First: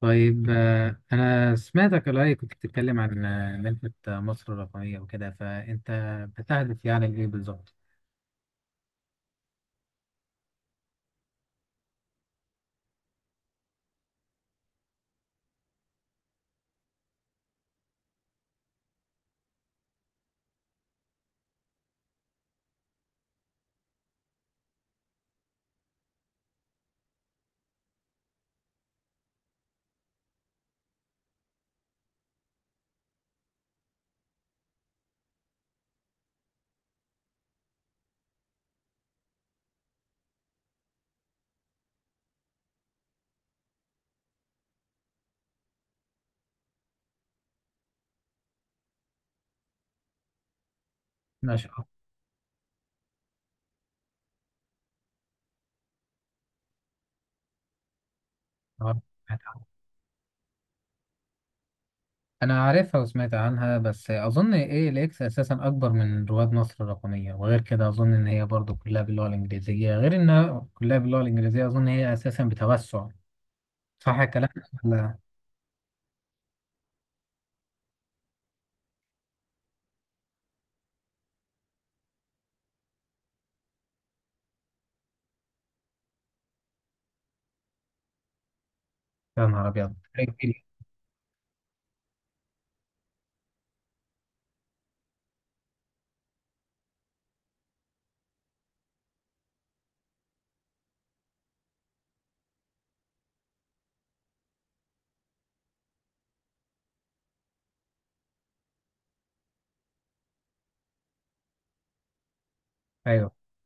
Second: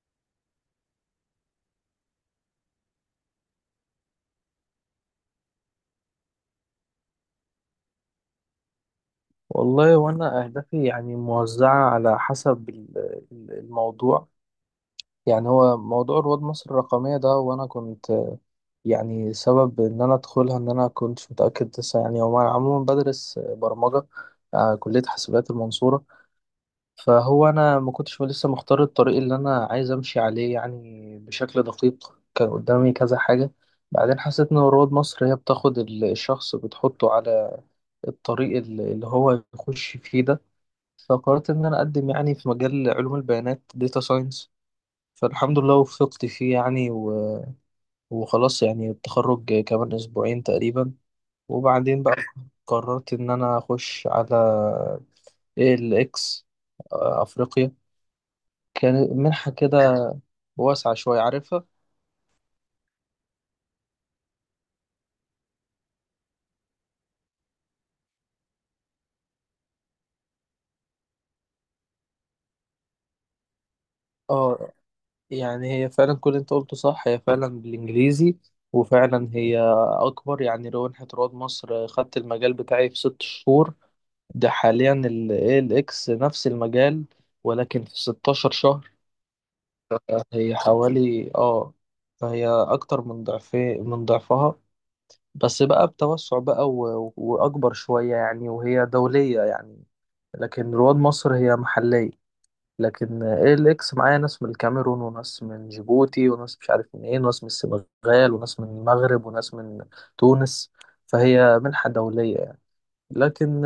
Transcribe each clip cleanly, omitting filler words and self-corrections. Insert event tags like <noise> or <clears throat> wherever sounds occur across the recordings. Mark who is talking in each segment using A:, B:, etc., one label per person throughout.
A: طيب أنا سمعتك قريب كنت بتتكلم عن منحة مصر الرقمية وكده، فأنت بتهدف يعني لإيه بالظبط؟
B: والله وانا اهدافي يعني موزعه على حسب الموضوع. يعني هو موضوع رواد مصر الرقميه ده، وانا كنت يعني سبب ان انا ادخلها، ان انا كنتش متاكد لسه يعني. هو انا عموما بدرس برمجه، كليه حاسبات المنصوره. فهو انا ما كنتش لسه مختار الطريق اللي انا عايز امشي عليه يعني بشكل دقيق، كان قدامي كذا حاجه. بعدين حسيت ان رواد مصر هي بتاخد الشخص بتحطه على الطريق اللي هو يخش فيه ده. فقررت إن أنا أقدم يعني في مجال علوم البيانات، داتا ساينس. فالحمد لله وفقت فيه يعني وخلاص يعني، التخرج كمان أسبوعين تقريبا.
A: ما شاء
B: وبعدين بقى قررت إن أنا أخش على ALX، أفريقيا،
A: الله.
B: كانت منحة كده واسعة شوية، عارفها.
A: أنا عارفها وسمعت عنها، بس أظن إيه، الإكس أساسا أكبر من رواد مصر الرقمية، وغير كده أظن إن هي برضو كلها باللغة الإنجليزية، غير إنها كلها باللغة الإنجليزية أظن هي أساسا بتوسع. صح الكلام؟
B: اه،
A: لا.
B: يعني هي فعلا كل اللي انت قلته صح، هي فعلا بالإنجليزي. وفعلا هي أكبر، يعني لو منحة رواد مصر خدت المجال بتاعي في ست شهور، ده حاليا ال ALX نفس المجال ولكن في 16 شهر.
A: يا نهار أبيض.
B: هي حوالي اه، فهي أكتر من ضعفي من ضعفها. بس بقى بتوسع بقى وأكبر شوية يعني، وهي دولية يعني. لكن رواد مصر هي محلية. لكن ALX معايا ناس من الكاميرون، وناس من جيبوتي، وناس مش عارف منين، وناس من السنغال، وناس من المغرب، وناس من تونس. فهي منحة دولية يعني.
A: أيوه.
B: لكن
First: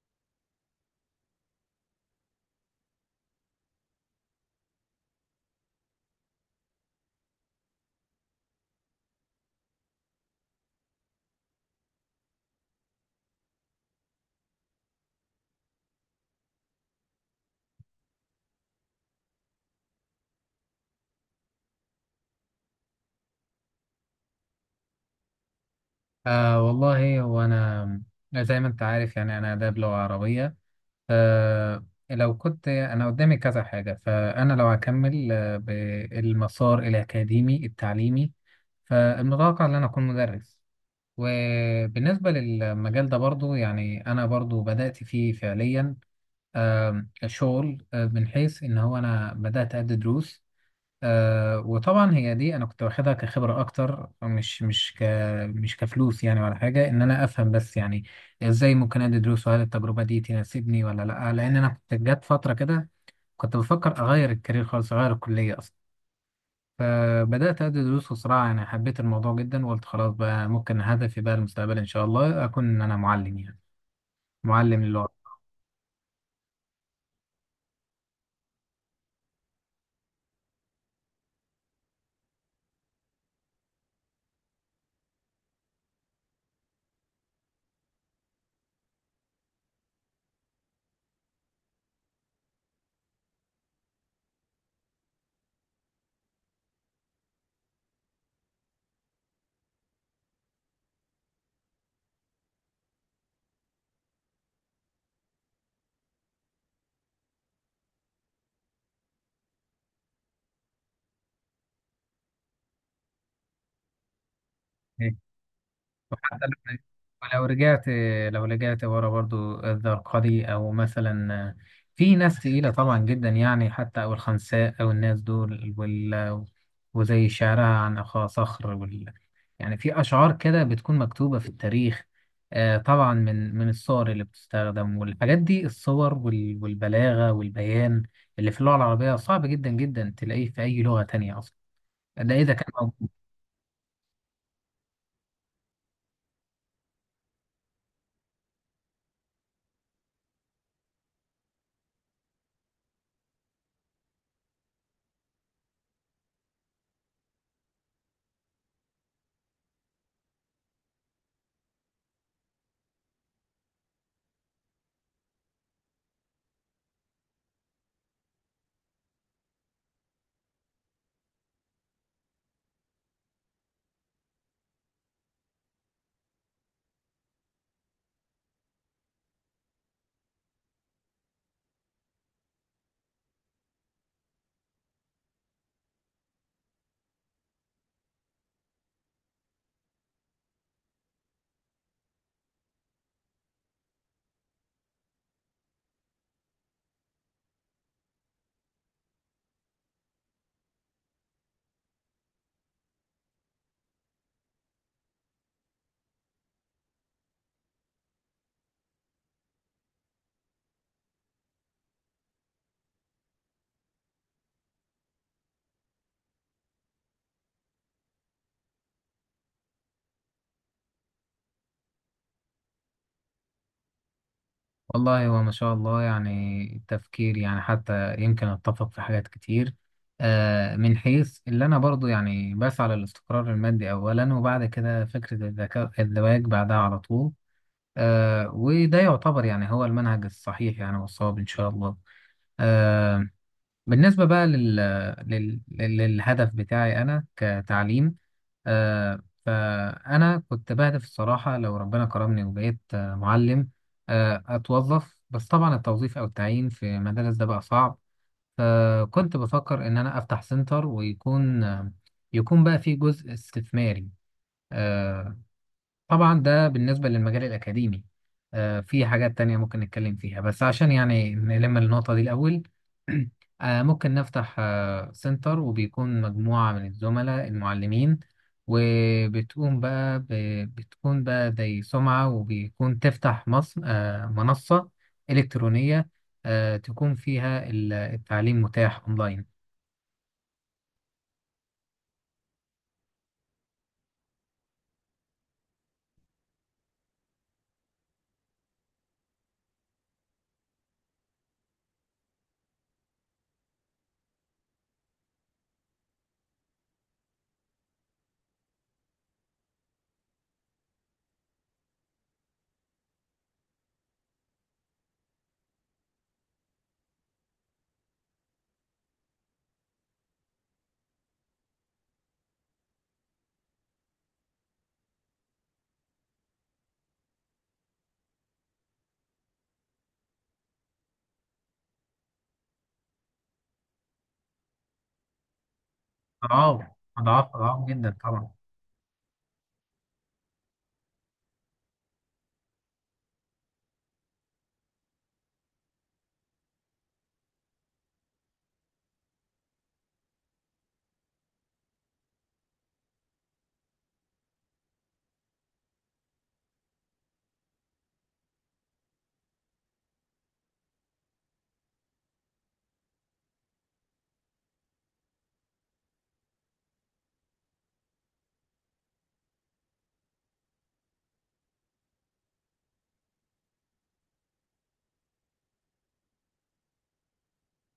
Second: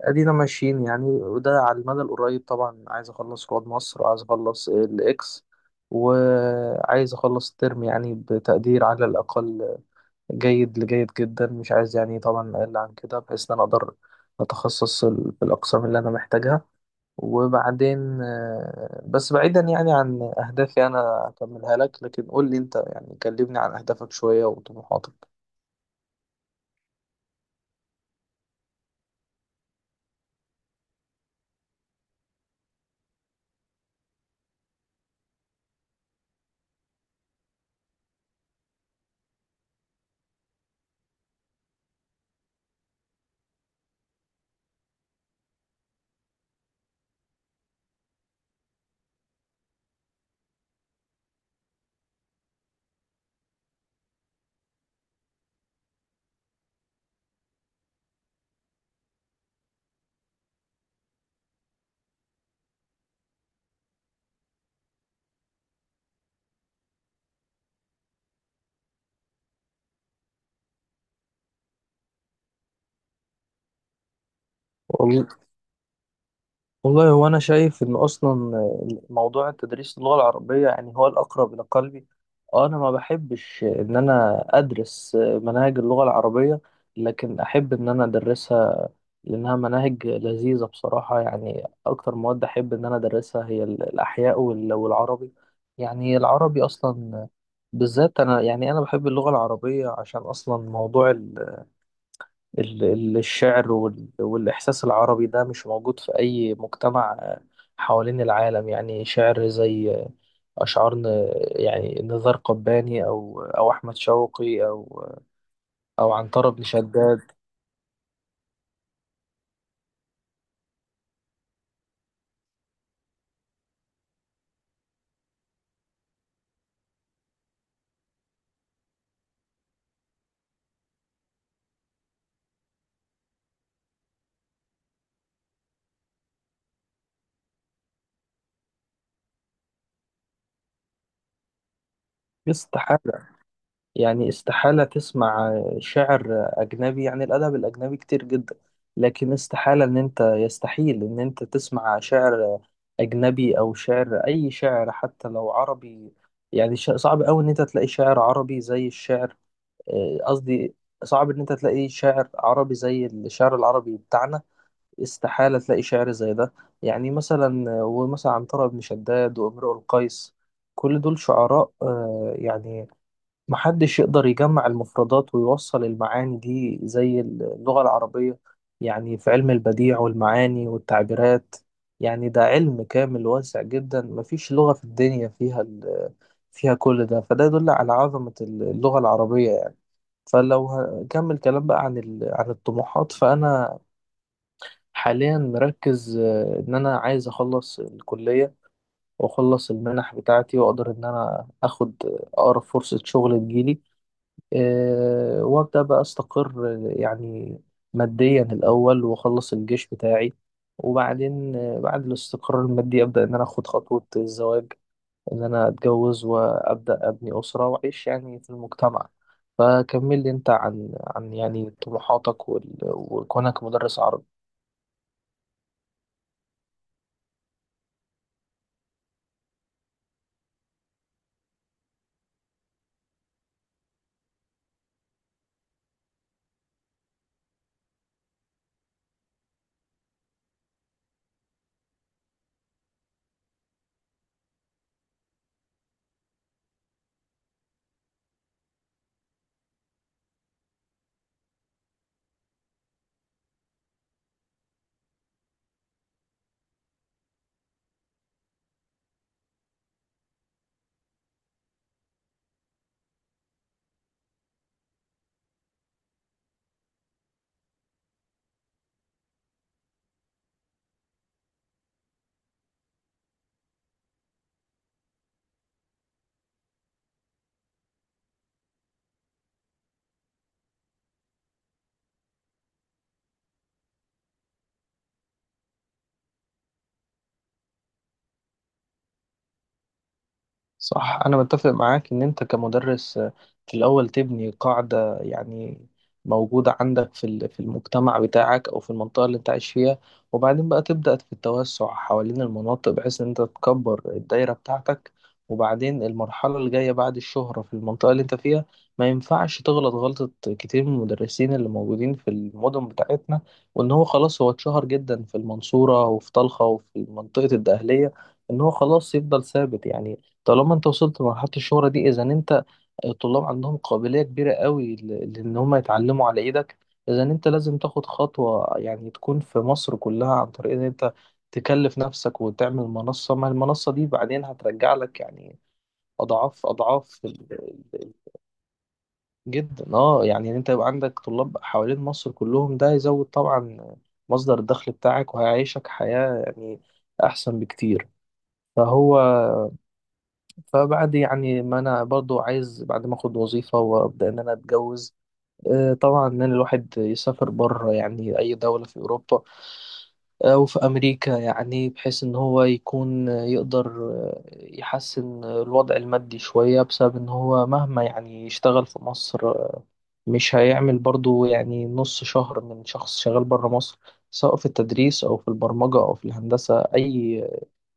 B: ادينا ماشيين يعني، وده على المدى القريب طبعا. عايز اخلص رواد مصر، وعايز اخلص الاكس، وعايز اخلص الترم يعني بتقدير على الاقل جيد لجيد جدا، مش عايز يعني طبعا اقل عن كده، بحيث ان انا اقدر اتخصص في الاقسام اللي انا محتاجها. وبعدين بس بعيدا يعني عن اهدافي، انا هكملها لك، لكن قول لي انت، يعني كلمني عن اهدافك شوية وطموحاتك.
A: والله هو أنا زي ما أنت عارف، يعني أنا آداب لغة عربية. آه لو كنت أنا قدامي كذا حاجة، فأنا لو هكمل بالمسار الأكاديمي التعليمي، فالمتوقع إن أنا أكون مدرس. وبالنسبة للمجال ده برضو يعني أنا برضو بدأت فيه فعليا. شغل من حيث إن هو أنا بدأت أدي دروس. وطبعا هي دي انا كنت واخدها كخبره اكتر، مش كفلوس يعني، ولا حاجه، ان انا افهم بس يعني ازاي ممكن ادي دروس، وهل التجربه دي تناسبني ولا لا، لان انا كنت جت فتره كده كنت بفكر اغير الكارير خالص، اغير الكليه اصلا. فبدات ادي دروس وصراحه يعني حبيت الموضوع جدا، وقلت خلاص بقى ممكن هدفي بقى المستقبل ان شاء الله اكون ان انا معلم، يعني معلم للغه.
B: والله هو أنا شايف إن أصلا موضوع التدريس، اللغة العربية يعني، هو الأقرب إلى قلبي. أنا ما بحبش إن أنا أدرس مناهج اللغة العربية، لكن أحب إن أنا أدرسها، لأنها مناهج لذيذة بصراحة. يعني أكتر مواد أحب إن أنا أدرسها هي الأحياء والعربي. يعني العربي أصلا بالذات، أنا يعني أنا بحب اللغة العربية، عشان أصلا موضوع الشعر والإحساس العربي ده مش موجود في أي مجتمع حوالين العالم. يعني شعر زي أشعار يعني نزار قباني أو أحمد شوقي أو
A: وحتى
B: عنترة بن
A: لو،
B: شداد.
A: ولو رجعت لو رجعت ورا برضو الزرقاوي، او مثلا في ناس تقيلة طبعا جدا، يعني حتى او الخنساء او الناس دول وزي شعرها عن اخا صخر يعني، في اشعار كده بتكون مكتوبة في التاريخ. طبعا من الصور اللي بتستخدم، والحاجات دي الصور والبلاغة والبيان اللي في اللغة العربية صعب جدا جدا تلاقيه في اي لغة تانية اصلا، ده اذا كان موجود.
B: استحالة، يعني استحالة تسمع شعر أجنبي. يعني الأدب الأجنبي كتير جدا، لكن استحالة إن أنت، يستحيل إن أنت تسمع شعر أجنبي أو شعر، أي شعر حتى لو عربي. يعني صعب أوي إن أنت تلاقي شعر عربي زي الشعر، قصدي صعب إن أنت تلاقي شعر عربي زي الشعر العربي بتاعنا. استحالة تلاقي شعر زي ده. يعني مثلا، ومثلا عنترة بن شداد وامرؤ القيس، كل دول شعراء يعني محدش يقدر يجمع المفردات ويوصل المعاني دي زي اللغة العربية. يعني في علم البديع والمعاني والتعبيرات، يعني ده علم كامل واسع جدا، مفيش لغة في الدنيا فيها فيها كل ده، فده يدل على عظمة اللغة العربية يعني. فلو هكمل كلام بقى عن عن الطموحات، فأنا حاليا مركز إن أنا عايز أخلص الكلية، وأخلص المنح بتاعتي، وأقدر إن أنا أخد أقرب فرصة شغل تجيلي، وابدا بقى استقر يعني ماديا الاول، واخلص الجيش بتاعي. وبعدين بعد الاستقرار المادي ابدا ان انا اخد خطوه الزواج، ان انا اتجوز، وابدا ابني اسره واعيش يعني في المجتمع. فكمل لي انت عن يعني طموحاتك وكونك مدرس عربي.
A: والله هو ما شاء الله يعني تفكير، يعني حتى يمكن اتفق في حاجات كتير. من حيث اللي انا برضو يعني بسعى للاستقرار المادي اولا، وبعد كده فكرة الذكاء الزواج بعدها على طول. وده يعتبر يعني هو المنهج الصحيح، يعني والصواب ان شاء الله. آه، بالنسبة بقى للهدف بتاعي انا كتعليم. آه، فأنا كنت بهدف الصراحة، لو ربنا كرمني وبقيت معلم، أتوظف. بس طبعا التوظيف أو التعيين في مدارس ده بقى صعب. فكنت بفكر إن أنا أفتح سنتر، ويكون آه، يكون بقى فيه جزء استثماري. آه، طبعا ده بالنسبة للمجال الأكاديمي. في حاجات تانية ممكن نتكلم فيها، بس عشان يعني نلم النقطة دي الأول. <clears throat> ممكن نفتح سنتر، وبيكون مجموعة من الزملاء المعلمين، وبتقوم بقى بتكون بقى زي سمعة، وبيكون تفتح منصة إلكترونية، تكون فيها التعليم متاح أونلاين.
B: صح، أنا متفق معاك إن أنت كمدرس في الأول تبني قاعدة يعني موجودة عندك في في المجتمع بتاعك، أو في المنطقة اللي أنت عايش فيها. وبعدين بقى تبدأ في التوسع حوالين المناطق، بحيث إن أنت تكبر الدايرة بتاعتك. وبعدين المرحلة اللي جاية بعد الشهرة في المنطقة اللي أنت فيها، ما ينفعش تغلط غلطة كتير من المدرسين اللي موجودين في المدن بتاعتنا، وإن هو خلاص، هو اتشهر جدا في المنصورة وفي طلخة وفي منطقة الدقهلية، إن هو خلاص يفضل ثابت يعني. طالما انت وصلت لمرحلة الشهرة دي، اذا انت، الطلاب عندهم قابلية كبيرة قوي لان هم يتعلموا على ايدك، اذا انت لازم تاخد خطوة يعني تكون في مصر كلها، عن طريق ان انت تكلف نفسك وتعمل منصة، ما المنصة دي بعدين هترجع لك يعني اضعاف
A: أضعاف.
B: اضعاف،
A: أضعاف أضعاف
B: ال-
A: جدا طبعا.
B: جدا، يعني ان انت يبقى عندك طلاب حوالين مصر كلهم، ده يزود طبعا مصدر الدخل بتاعك، وهيعيشك حياة يعني احسن بكتير. فهو فبعد يعني ما انا، برضو عايز بعد ما اخد وظيفة وابدا ان انا اتجوز، طبعا ان أنا الواحد يسافر بره، يعني اي دولة في اوروبا او في امريكا، يعني بحيث ان هو يكون يقدر يحسن الوضع المادي شوية، بسبب ان هو مهما يعني يشتغل في مصر مش هيعمل برضو يعني نص شهر من شخص شغال بره مصر، سواء في التدريس، او في البرمجة، او في الهندسة، اي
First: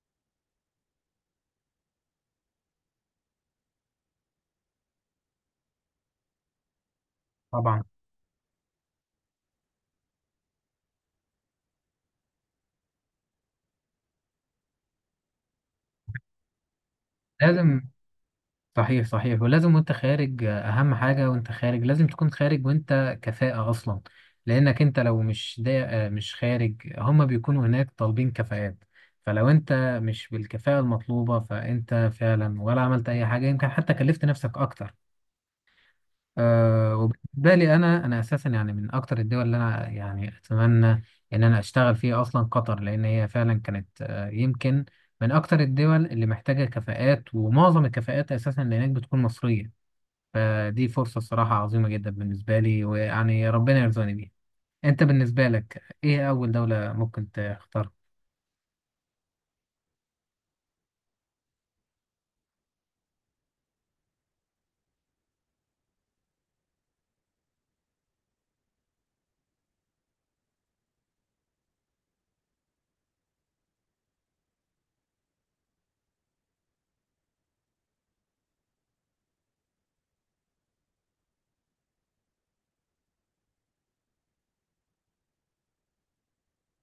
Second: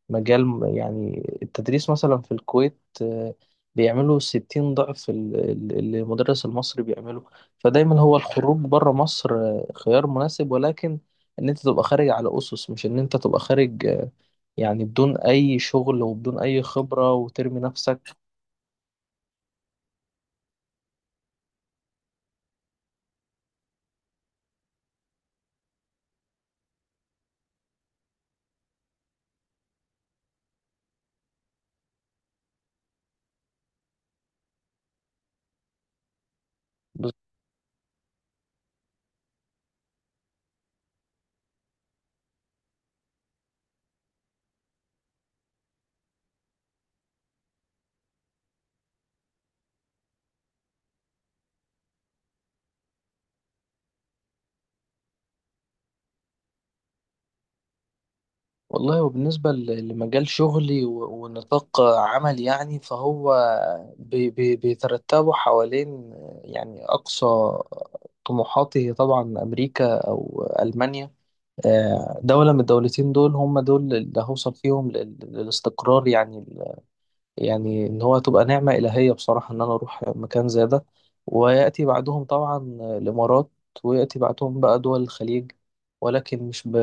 B: مجال يعني. التدريس مثلا في الكويت بيعملوا 60 ضعف اللي المدرس المصري بيعمله.
A: طبعا.
B: فدايما هو الخروج بره مصر خيار مناسب، ولكن ان انت تبقى خارج على اسس، مش ان انت تبقى خارج يعني بدون اي شغل وبدون اي خبرة وترمي
A: لازم.
B: نفسك.
A: صحيح صحيح، ولازم وانت خارج اهم حاجة وانت خارج لازم تكون خارج وانت كفاءة اصلا. لانك انت لو مش دا، مش خارج، هما بيكونوا هناك طالبين كفاءات. فلو انت مش بالكفاءة المطلوبة، فانت فعلا ولا عملت اي حاجة، يمكن حتى كلفت نفسك اكتر. أه. وبالنسبة لي انا اساسا يعني من اكتر الدول اللي انا يعني اتمنى ان انا اشتغل فيها اصلا قطر، لان هي فعلا كانت يمكن من اكتر الدول اللي محتاجة كفاءات، ومعظم الكفاءات اساسا اللي هناك بتكون مصرية. فدي فرصة الصراحة عظيمة جدا بالنسبة لي، ويعني ربنا يرزقني بيها. انت بالنسبة لك ايه اول دولة ممكن تختارها؟
B: والله، وبالنسبة لمجال شغلي ونطاق عمل، يعني فهو بيترتبوا حوالين، يعني أقصى طموحاتي هي طبعا أمريكا أو ألمانيا. دولة من الدولتين، دول هم دول اللي هوصل فيهم للاستقرار يعني. يعني ان هو تبقى نعمة إلهية بصراحة، ان انا اروح مكان زي ده. ويأتي بعدهم طبعا الامارات، ويأتي بعدهم بقى دول الخليج، ولكن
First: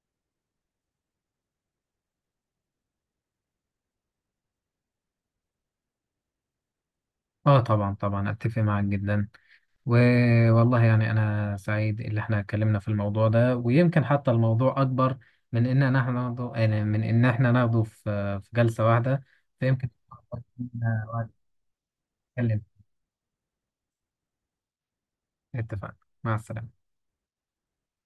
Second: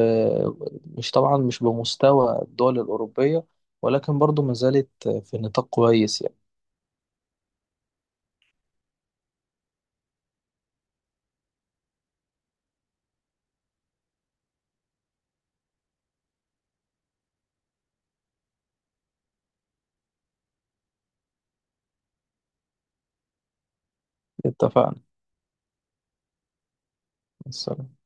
B: مش طبعا مش بمستوى الدول الأوروبية، ولكن برضو ما زالت في نطاق كويس يعني.
A: اه طبعا. طبعا اتفق معاك جدا. والله يعني انا سعيد اللي احنا اتكلمنا في الموضوع ده، ويمكن حتى الموضوع اكبر من ان احنا ناخده، يعني من ان احنا ناخده في جلسة واحدة، فيمكن وقت نتكلم.
B: اتفقنا،
A: اتفقنا. مع السلامة.
B: السلام.